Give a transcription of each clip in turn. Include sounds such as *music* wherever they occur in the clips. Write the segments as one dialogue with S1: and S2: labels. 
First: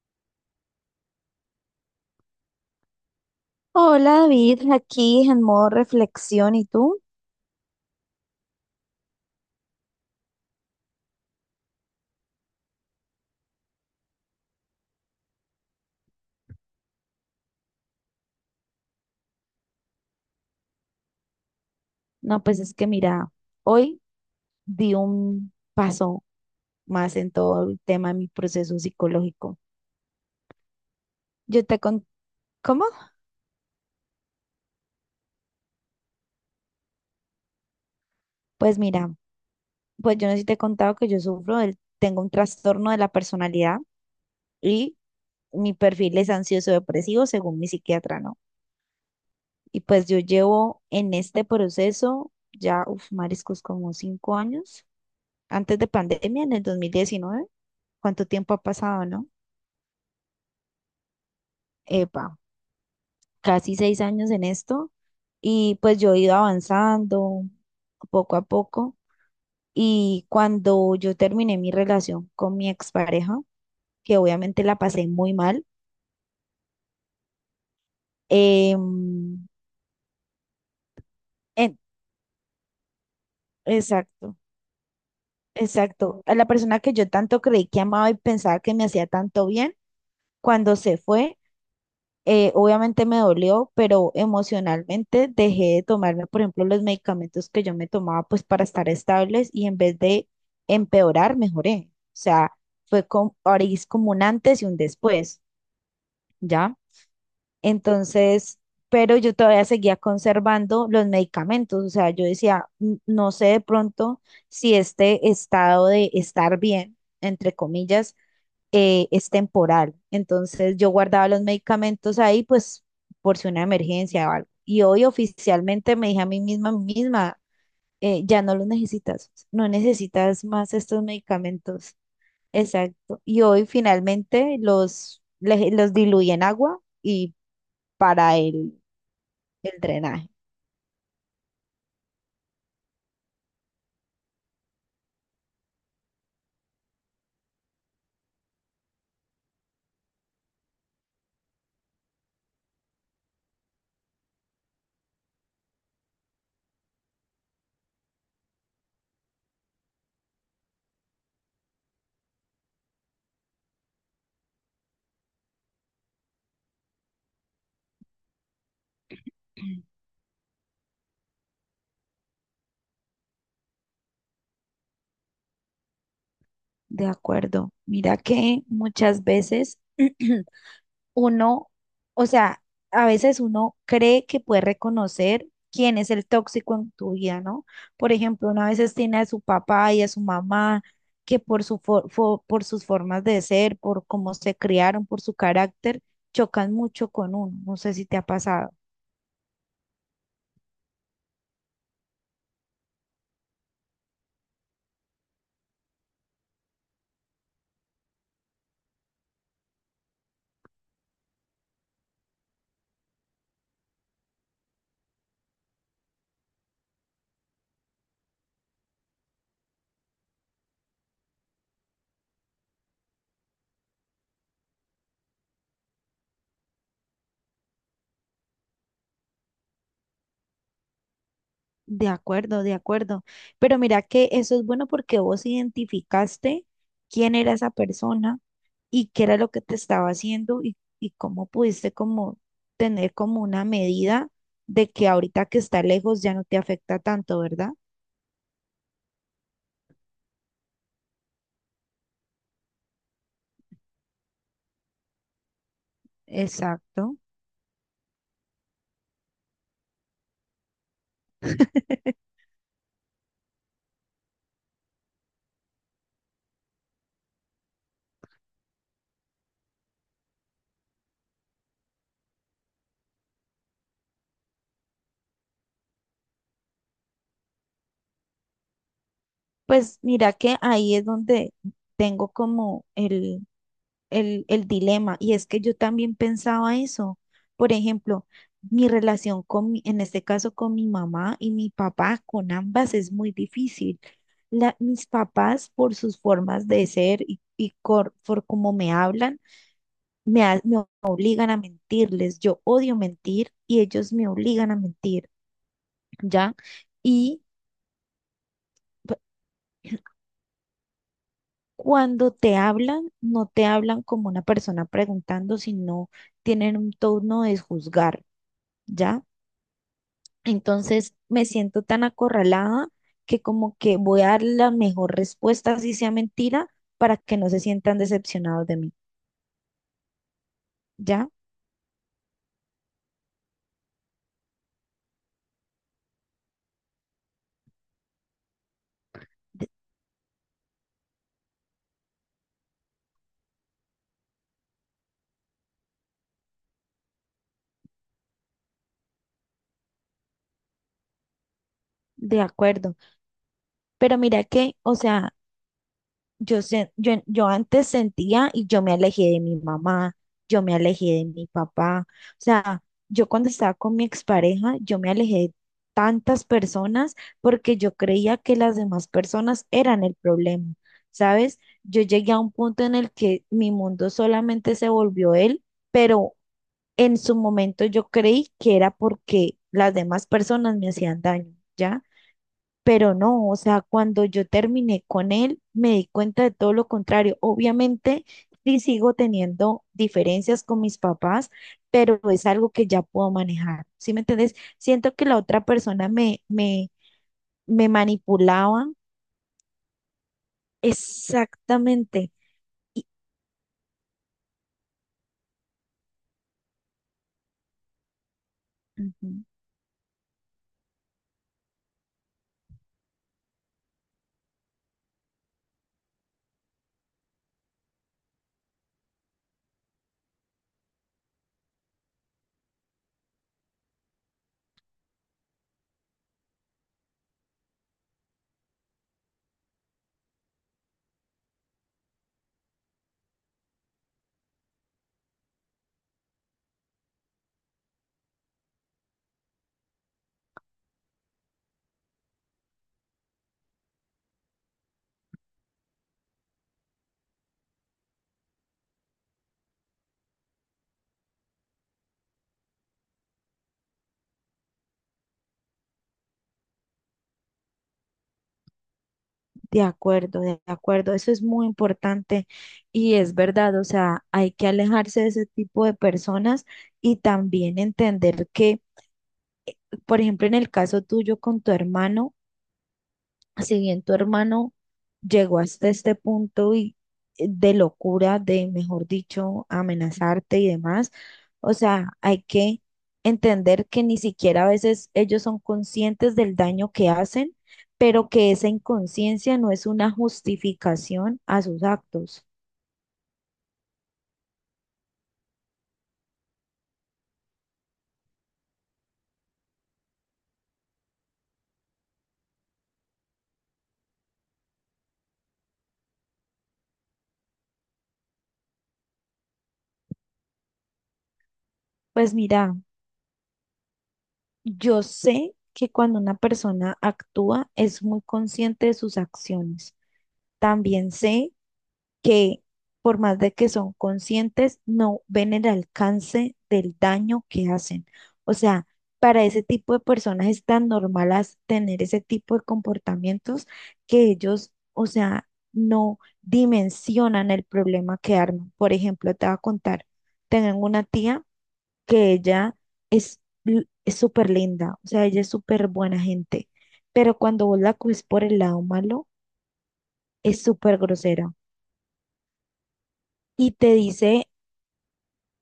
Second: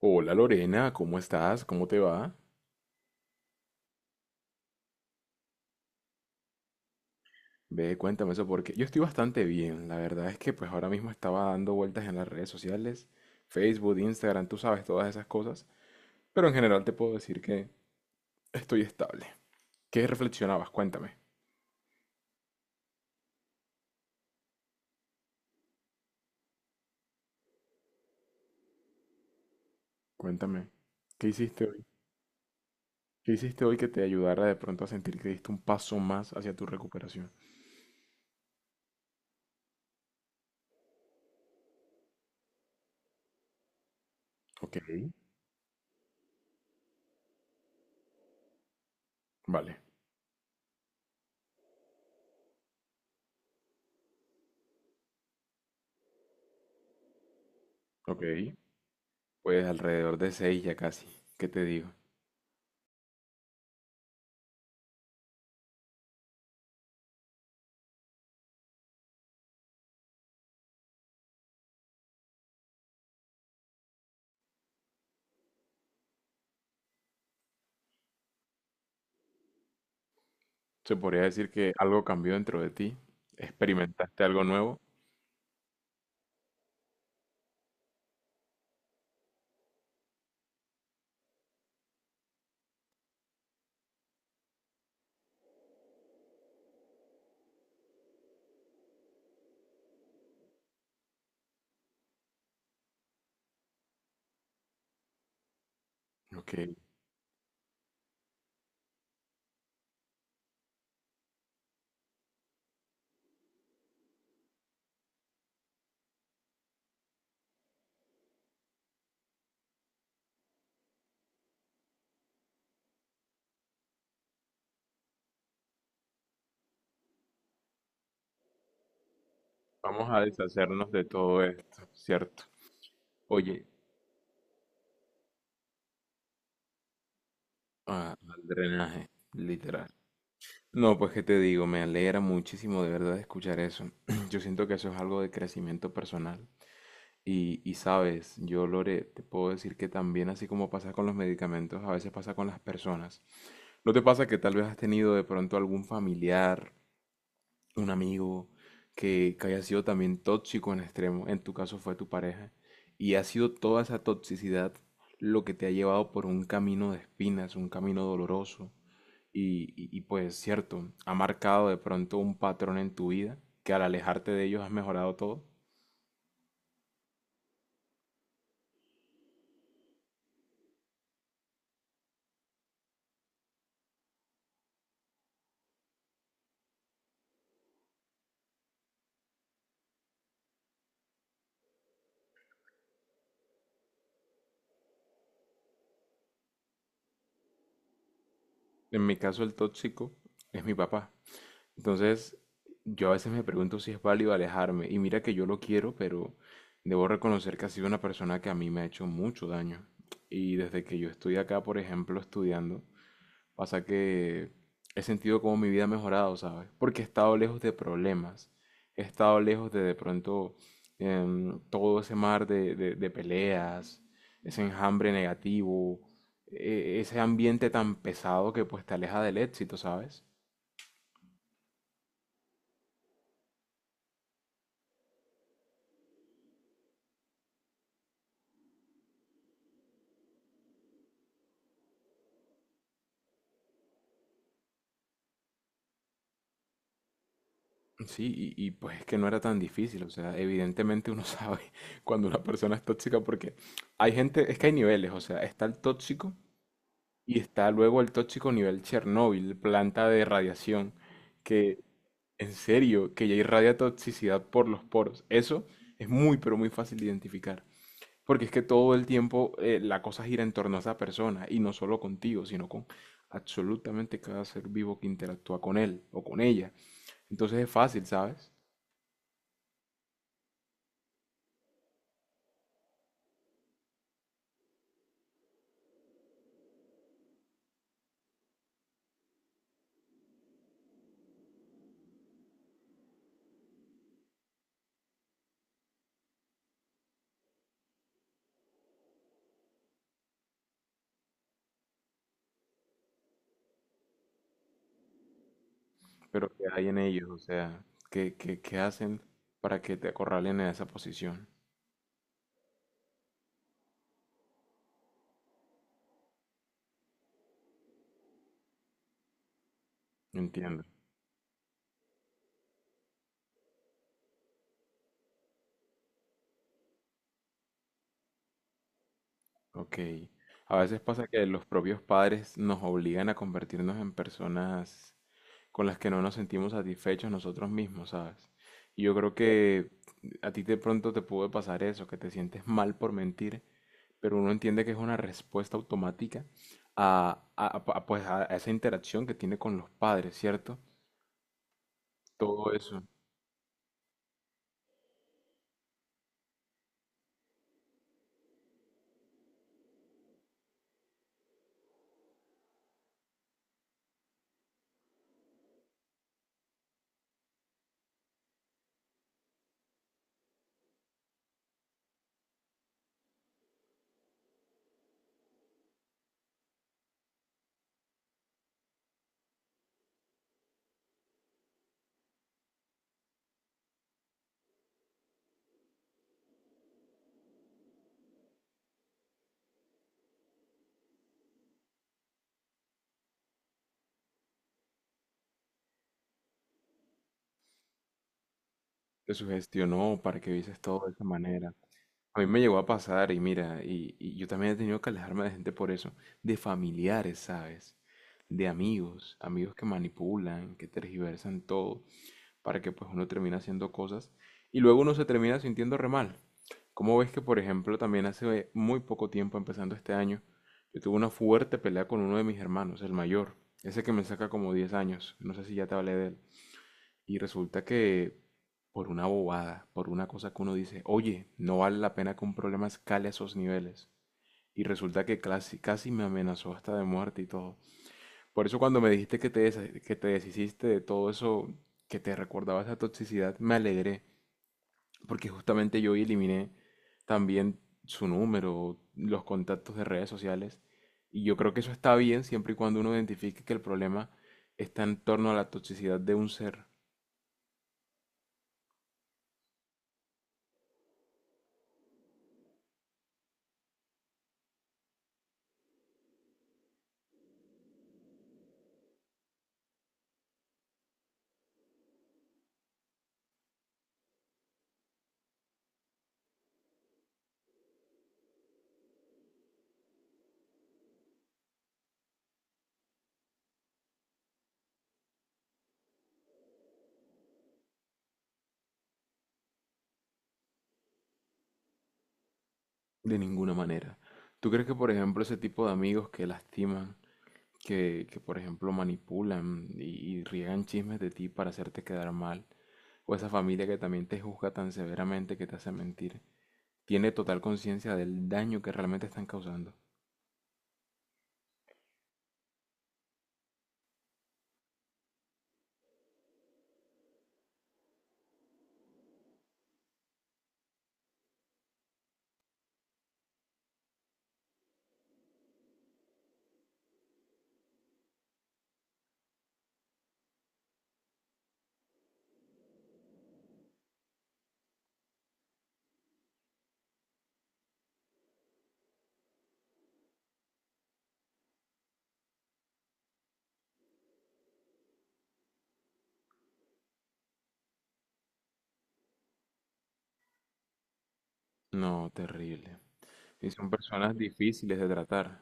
S1: Hola Lorena, ¿cómo estás? ¿Cómo te va?
S2: Hola David, aquí en modo reflexión. ¿Y tú?
S1: Ve, cuéntame eso porque yo estoy bastante bien. La verdad es que pues ahora mismo estaba dando vueltas en las redes sociales, Facebook, Instagram, tú sabes todas esas cosas, pero en general te puedo decir que estoy estable. ¿Qué reflexionabas? Cuéntame,
S2: No, pues es que mira, hoy di un paso más en todo el tema de mi proceso psicológico.
S1: cuéntame. ¿Qué hiciste
S2: Yo te
S1: hoy?
S2: con ¿Cómo?
S1: ¿Qué hiciste hoy que te ayudara de pronto a sentir que diste un paso más hacia tu recuperación?
S2: Pues mira, pues yo no sé si te he contado que yo sufro tengo un trastorno de la personalidad
S1: Ok,
S2: y mi perfil es ansioso depresivo según mi psiquiatra, ¿no?
S1: vale,
S2: Y pues yo llevo en este proceso ya, uf, mariscos, como 5 años, antes de pandemia, en el 2019.
S1: ok.
S2: ¿Cuánto tiempo ha pasado, no?
S1: Pues alrededor de seis ya casi. ¿Qué te digo?
S2: Epa. Casi 6 años en esto y pues yo he ido avanzando poco a poco y cuando yo terminé mi relación con mi expareja, que obviamente la pasé muy mal. em,
S1: Se podría decir que
S2: en-
S1: algo cambió dentro de ti, experimentaste
S2: exacto,
S1: algo nuevo.
S2: exacto, a la persona que yo tanto creí que amaba y pensaba que me hacía tanto bien, cuando se fue, obviamente me dolió, pero emocionalmente dejé de tomarme, por ejemplo, los medicamentos que yo me tomaba pues para estar estables y en vez de empeorar, mejoré. O sea, fue como, ahora sí es como un antes y un después,
S1: Ok,
S2: ¿ya? Entonces, pero yo todavía seguía conservando los medicamentos, o sea, yo decía: "N- no sé de pronto si este estado de estar bien, entre comillas, es temporal". Entonces yo guardaba los medicamentos ahí, pues por si una emergencia o algo. Y hoy oficialmente me dije a mí misma, ya no los necesitas, no
S1: vamos a
S2: necesitas más
S1: deshacernos de
S2: estos
S1: todo esto,
S2: medicamentos.
S1: ¿cierto?
S2: Exacto. Y
S1: Oye,
S2: hoy finalmente los diluí en agua y
S1: ah,
S2: para
S1: al
S2: el,
S1: drenaje,
S2: el
S1: literal.
S2: drenaje.
S1: No, pues qué te digo, me alegra muchísimo de verdad escuchar eso. *clears throat* Yo siento que eso es algo de crecimiento personal. Y sabes, yo Lore, te puedo decir que también así como pasa con los medicamentos, a veces pasa con las personas. ¿No te pasa que tal vez has tenido de pronto algún familiar, un amigo que haya sido también tóxico en extremo? En tu caso fue tu pareja, y ha sido toda esa toxicidad lo que te ha llevado por un camino de espinas, un camino doloroso, y pues cierto, ha marcado de pronto un patrón en tu vida que al alejarte de ellos has mejorado todo.
S2: De acuerdo. Mira que muchas veces *clears throat* uno, o sea, a veces uno cree que puede reconocer quién es el tóxico en tu vida, ¿no? Por ejemplo, uno a veces tiene a su papá y a su mamá que por su por sus formas de ser, por cómo se criaron, por su carácter, chocan mucho con uno. No sé si te ha pasado.
S1: En mi caso el tóxico es mi papá. Entonces, yo a veces me pregunto si es válido alejarme. Y mira que yo lo quiero, pero debo reconocer que ha sido una persona que a mí me ha hecho mucho daño. Y desde que yo estoy acá, por ejemplo, estudiando, pasa que he sentido como mi vida ha mejorado, ¿sabes? Porque he estado lejos de problemas. He estado lejos de todo ese mar de peleas, ese enjambre negativo, ese ambiente tan pesado que pues te aleja del éxito, ¿sabes?
S2: De acuerdo, de acuerdo. Pero mira que eso es bueno porque vos identificaste quién era esa persona y qué era lo que te estaba haciendo y cómo pudiste como tener como una medida de que ahorita que está lejos ya no te afecta tanto, ¿verdad?
S1: Sí, y pues es que no era tan difícil, o sea, evidentemente uno sabe *laughs* cuando una persona es tóxica porque hay gente, es que hay niveles, o sea, está el tóxico
S2: Exacto.
S1: y está luego el tóxico nivel Chernóbil, planta de radiación, que en serio, que ya irradia toxicidad por los poros. Eso es muy, pero muy fácil de identificar, porque es que todo el tiempo la cosa gira en torno a esa persona y no solo contigo, sino con absolutamente cada ser vivo que interactúa con él o con ella. Entonces es fácil, ¿sabes?
S2: Pues mira que ahí es donde tengo como el dilema y es que yo también pensaba eso. Por ejemplo, mi relación en este caso con mi mamá y mi papá, con ambas es muy difícil. Mis papás por sus formas de ser por cómo me hablan me obligan a mentirles. Yo odio mentir y ellos me obligan a mentir,
S1: Pero
S2: ¿ya?
S1: ¿qué hay en ellos? O
S2: Y
S1: sea, ¿qué
S2: p-
S1: hacen para que
S2: *clears throat*
S1: te acorralen en esa posición?
S2: cuando te hablan, no te hablan como una persona preguntando, sino tienen un tono de juzgar, ¿ya?
S1: Entiendo.
S2: Entonces me siento tan acorralada que como que voy a dar la mejor respuesta, si sea mentira, para que no se sientan decepcionados de mí,
S1: Ok. A veces pasa
S2: ¿ya?
S1: que los propios padres nos obligan a convertirnos en personas con las que no nos sentimos satisfechos nosotros mismos, ¿sabes? Y yo creo
S2: De,
S1: que a ti de pronto te puede pasar eso, que te sientes mal por mentir, pero uno entiende que es una respuesta automática a, a- pues, a esa interacción que tiene con los padres, ¿cierto?
S2: de
S1: Todo
S2: acuerdo.
S1: eso.
S2: Pero mira que, o sea... Yo, yo, yo antes sentía y yo me alejé de mi mamá, yo me alejé de mi papá. O sea, yo cuando estaba con mi expareja, yo me alejé de tantas personas porque yo creía que las demás personas eran el problema, ¿sabes? Yo llegué a un punto en el que mi mundo solamente se volvió él, pero en su momento yo creí que era porque las demás personas me hacían daño, ¿ya? Pero no, o sea, cuando yo terminé con él, me di cuenta de todo lo contrario. Obviamente, sí sigo teniendo diferencias con mis papás, pero es algo que ya puedo manejar. ¿Sí me entiendes? Siento que la otra persona me manipulaba
S1: Te sugestionó para que vieses todo de esa manera.
S2: exactamente.
S1: A mí me llegó a
S2: Y-
S1: pasar y mira, y yo también he tenido que alejarme de gente por eso, de familiares, ¿sabes? De
S2: Ujú.
S1: amigos, amigos que manipulan, que tergiversan todo, para que pues uno termine haciendo cosas y luego uno se termina sintiendo re mal. ¿Cómo ves que, por ejemplo, también hace muy poco tiempo, empezando este año, yo tuve una fuerte pelea con uno de mis hermanos, el mayor, ese que me saca como 10 años, no sé si ya te hablé de él? Y resulta que por una bobada, por una cosa que uno dice, oye, no vale la pena que un problema escale a esos niveles. Y resulta que casi, casi me amenazó hasta de muerte y todo. Por eso cuando me dijiste que te, que te deshiciste de todo eso, que te recordaba esa toxicidad, me alegré. Porque justamente yo eliminé también su número, los contactos de redes sociales. Y yo creo que eso está bien siempre y cuando uno identifique que el problema está en torno a la toxicidad de un ser.
S2: De acuerdo, de acuerdo. Eso es muy importante y es verdad. O sea, hay que alejarse de ese tipo de personas y también entender que, por ejemplo, en el caso tuyo con tu hermano, si bien tu hermano llegó hasta este punto y de locura, de, mejor dicho, amenazarte y demás, o sea, hay que entender que ni siquiera a veces ellos son conscientes del daño que hacen, pero que esa inconsciencia no es una justificación a sus actos.
S1: De ninguna manera. ¿Tú crees que, por ejemplo, ese tipo de amigos que lastiman, por ejemplo, manipulan y riegan chismes de ti para hacerte quedar mal, o esa familia que también te juzga tan severamente que te hace mentir, tiene total conciencia del daño que realmente están causando?
S2: Pues mira, yo sé que cuando una persona actúa es muy consciente de sus acciones. También sé que por más de que son conscientes, no ven el alcance del daño que hacen. O sea, para ese tipo de personas es tan normal tener ese tipo de comportamientos que ellos, o sea, no dimensionan el problema que arman. Por ejemplo, te voy a contar, tengo una tía que ella es es súper linda, o sea, ella es súper buena gente, pero cuando vos la coges por el lado malo, es súper grosera
S1: No, terrible. Y
S2: y
S1: son
S2: te
S1: personas
S2: dice.
S1: difíciles de tratar.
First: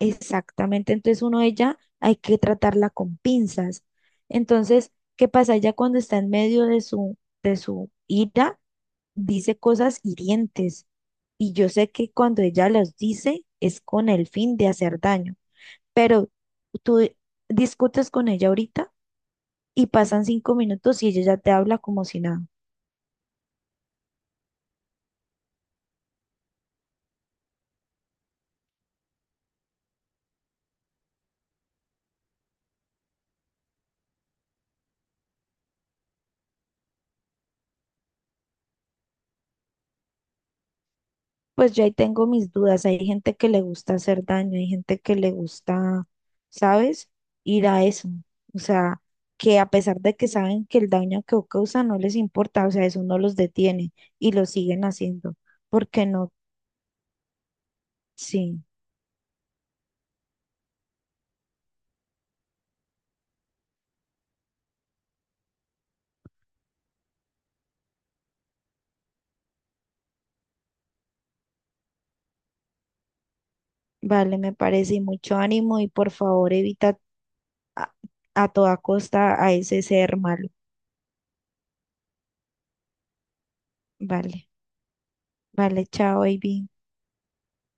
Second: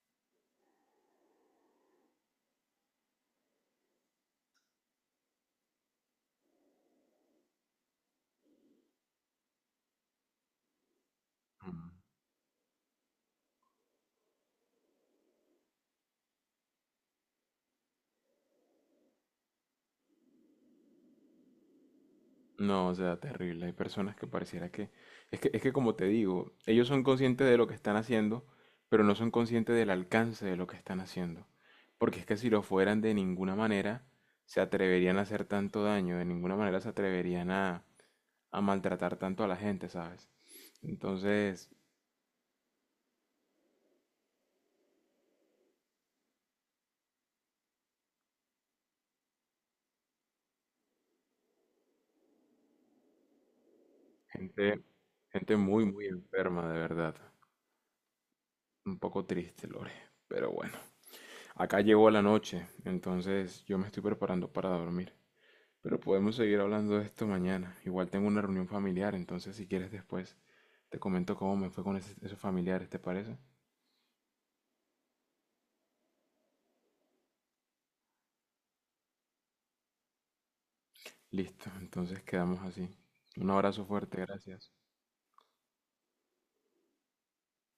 S2: Exactamente, entonces uno ella hay que tratarla con pinzas. Entonces, ¿qué pasa? Ella cuando está en medio de su ira, dice cosas hirientes. Y yo
S1: Mm.
S2: sé que cuando ella las dice es con el fin de hacer daño. Pero tú discutes con ella ahorita y pasan 5 minutos y ella ya te habla como si nada.
S1: No, o sea, terrible. Hay personas que pareciera que... Es que como te digo, ellos son conscientes de lo que están haciendo, pero no son conscientes del alcance de lo que están haciendo. Porque es que si lo fueran, de ninguna manera se atreverían a hacer tanto daño, de ninguna manera se atreverían a maltratar tanto a la gente, ¿sabes? Entonces,
S2: Pues yo ahí tengo mis dudas. Hay gente que le gusta hacer daño, hay gente que le gusta, ¿sabes? Ir a eso. O sea, que a pesar de que saben que el daño que causa no les importa, o sea, eso no los detiene y lo
S1: gente,
S2: siguen haciendo.
S1: gente muy, muy
S2: ¿Porque no?
S1: enferma, de verdad.
S2: Sí,
S1: Un poco triste, Lore. Pero bueno, acá llegó la noche, entonces yo me estoy preparando para dormir. Pero podemos seguir hablando de esto mañana. Igual tengo una reunión familiar, entonces si quieres después te comento cómo me fue con esos familiares, ¿te parece?
S2: vale, me parece. Y mucho ánimo y por favor evita a, a toda costa a ese ser malo.
S1: Listo, entonces quedamos así. Un abrazo fuerte,
S2: Vale,
S1: gracias.
S2: vale, chao, baby.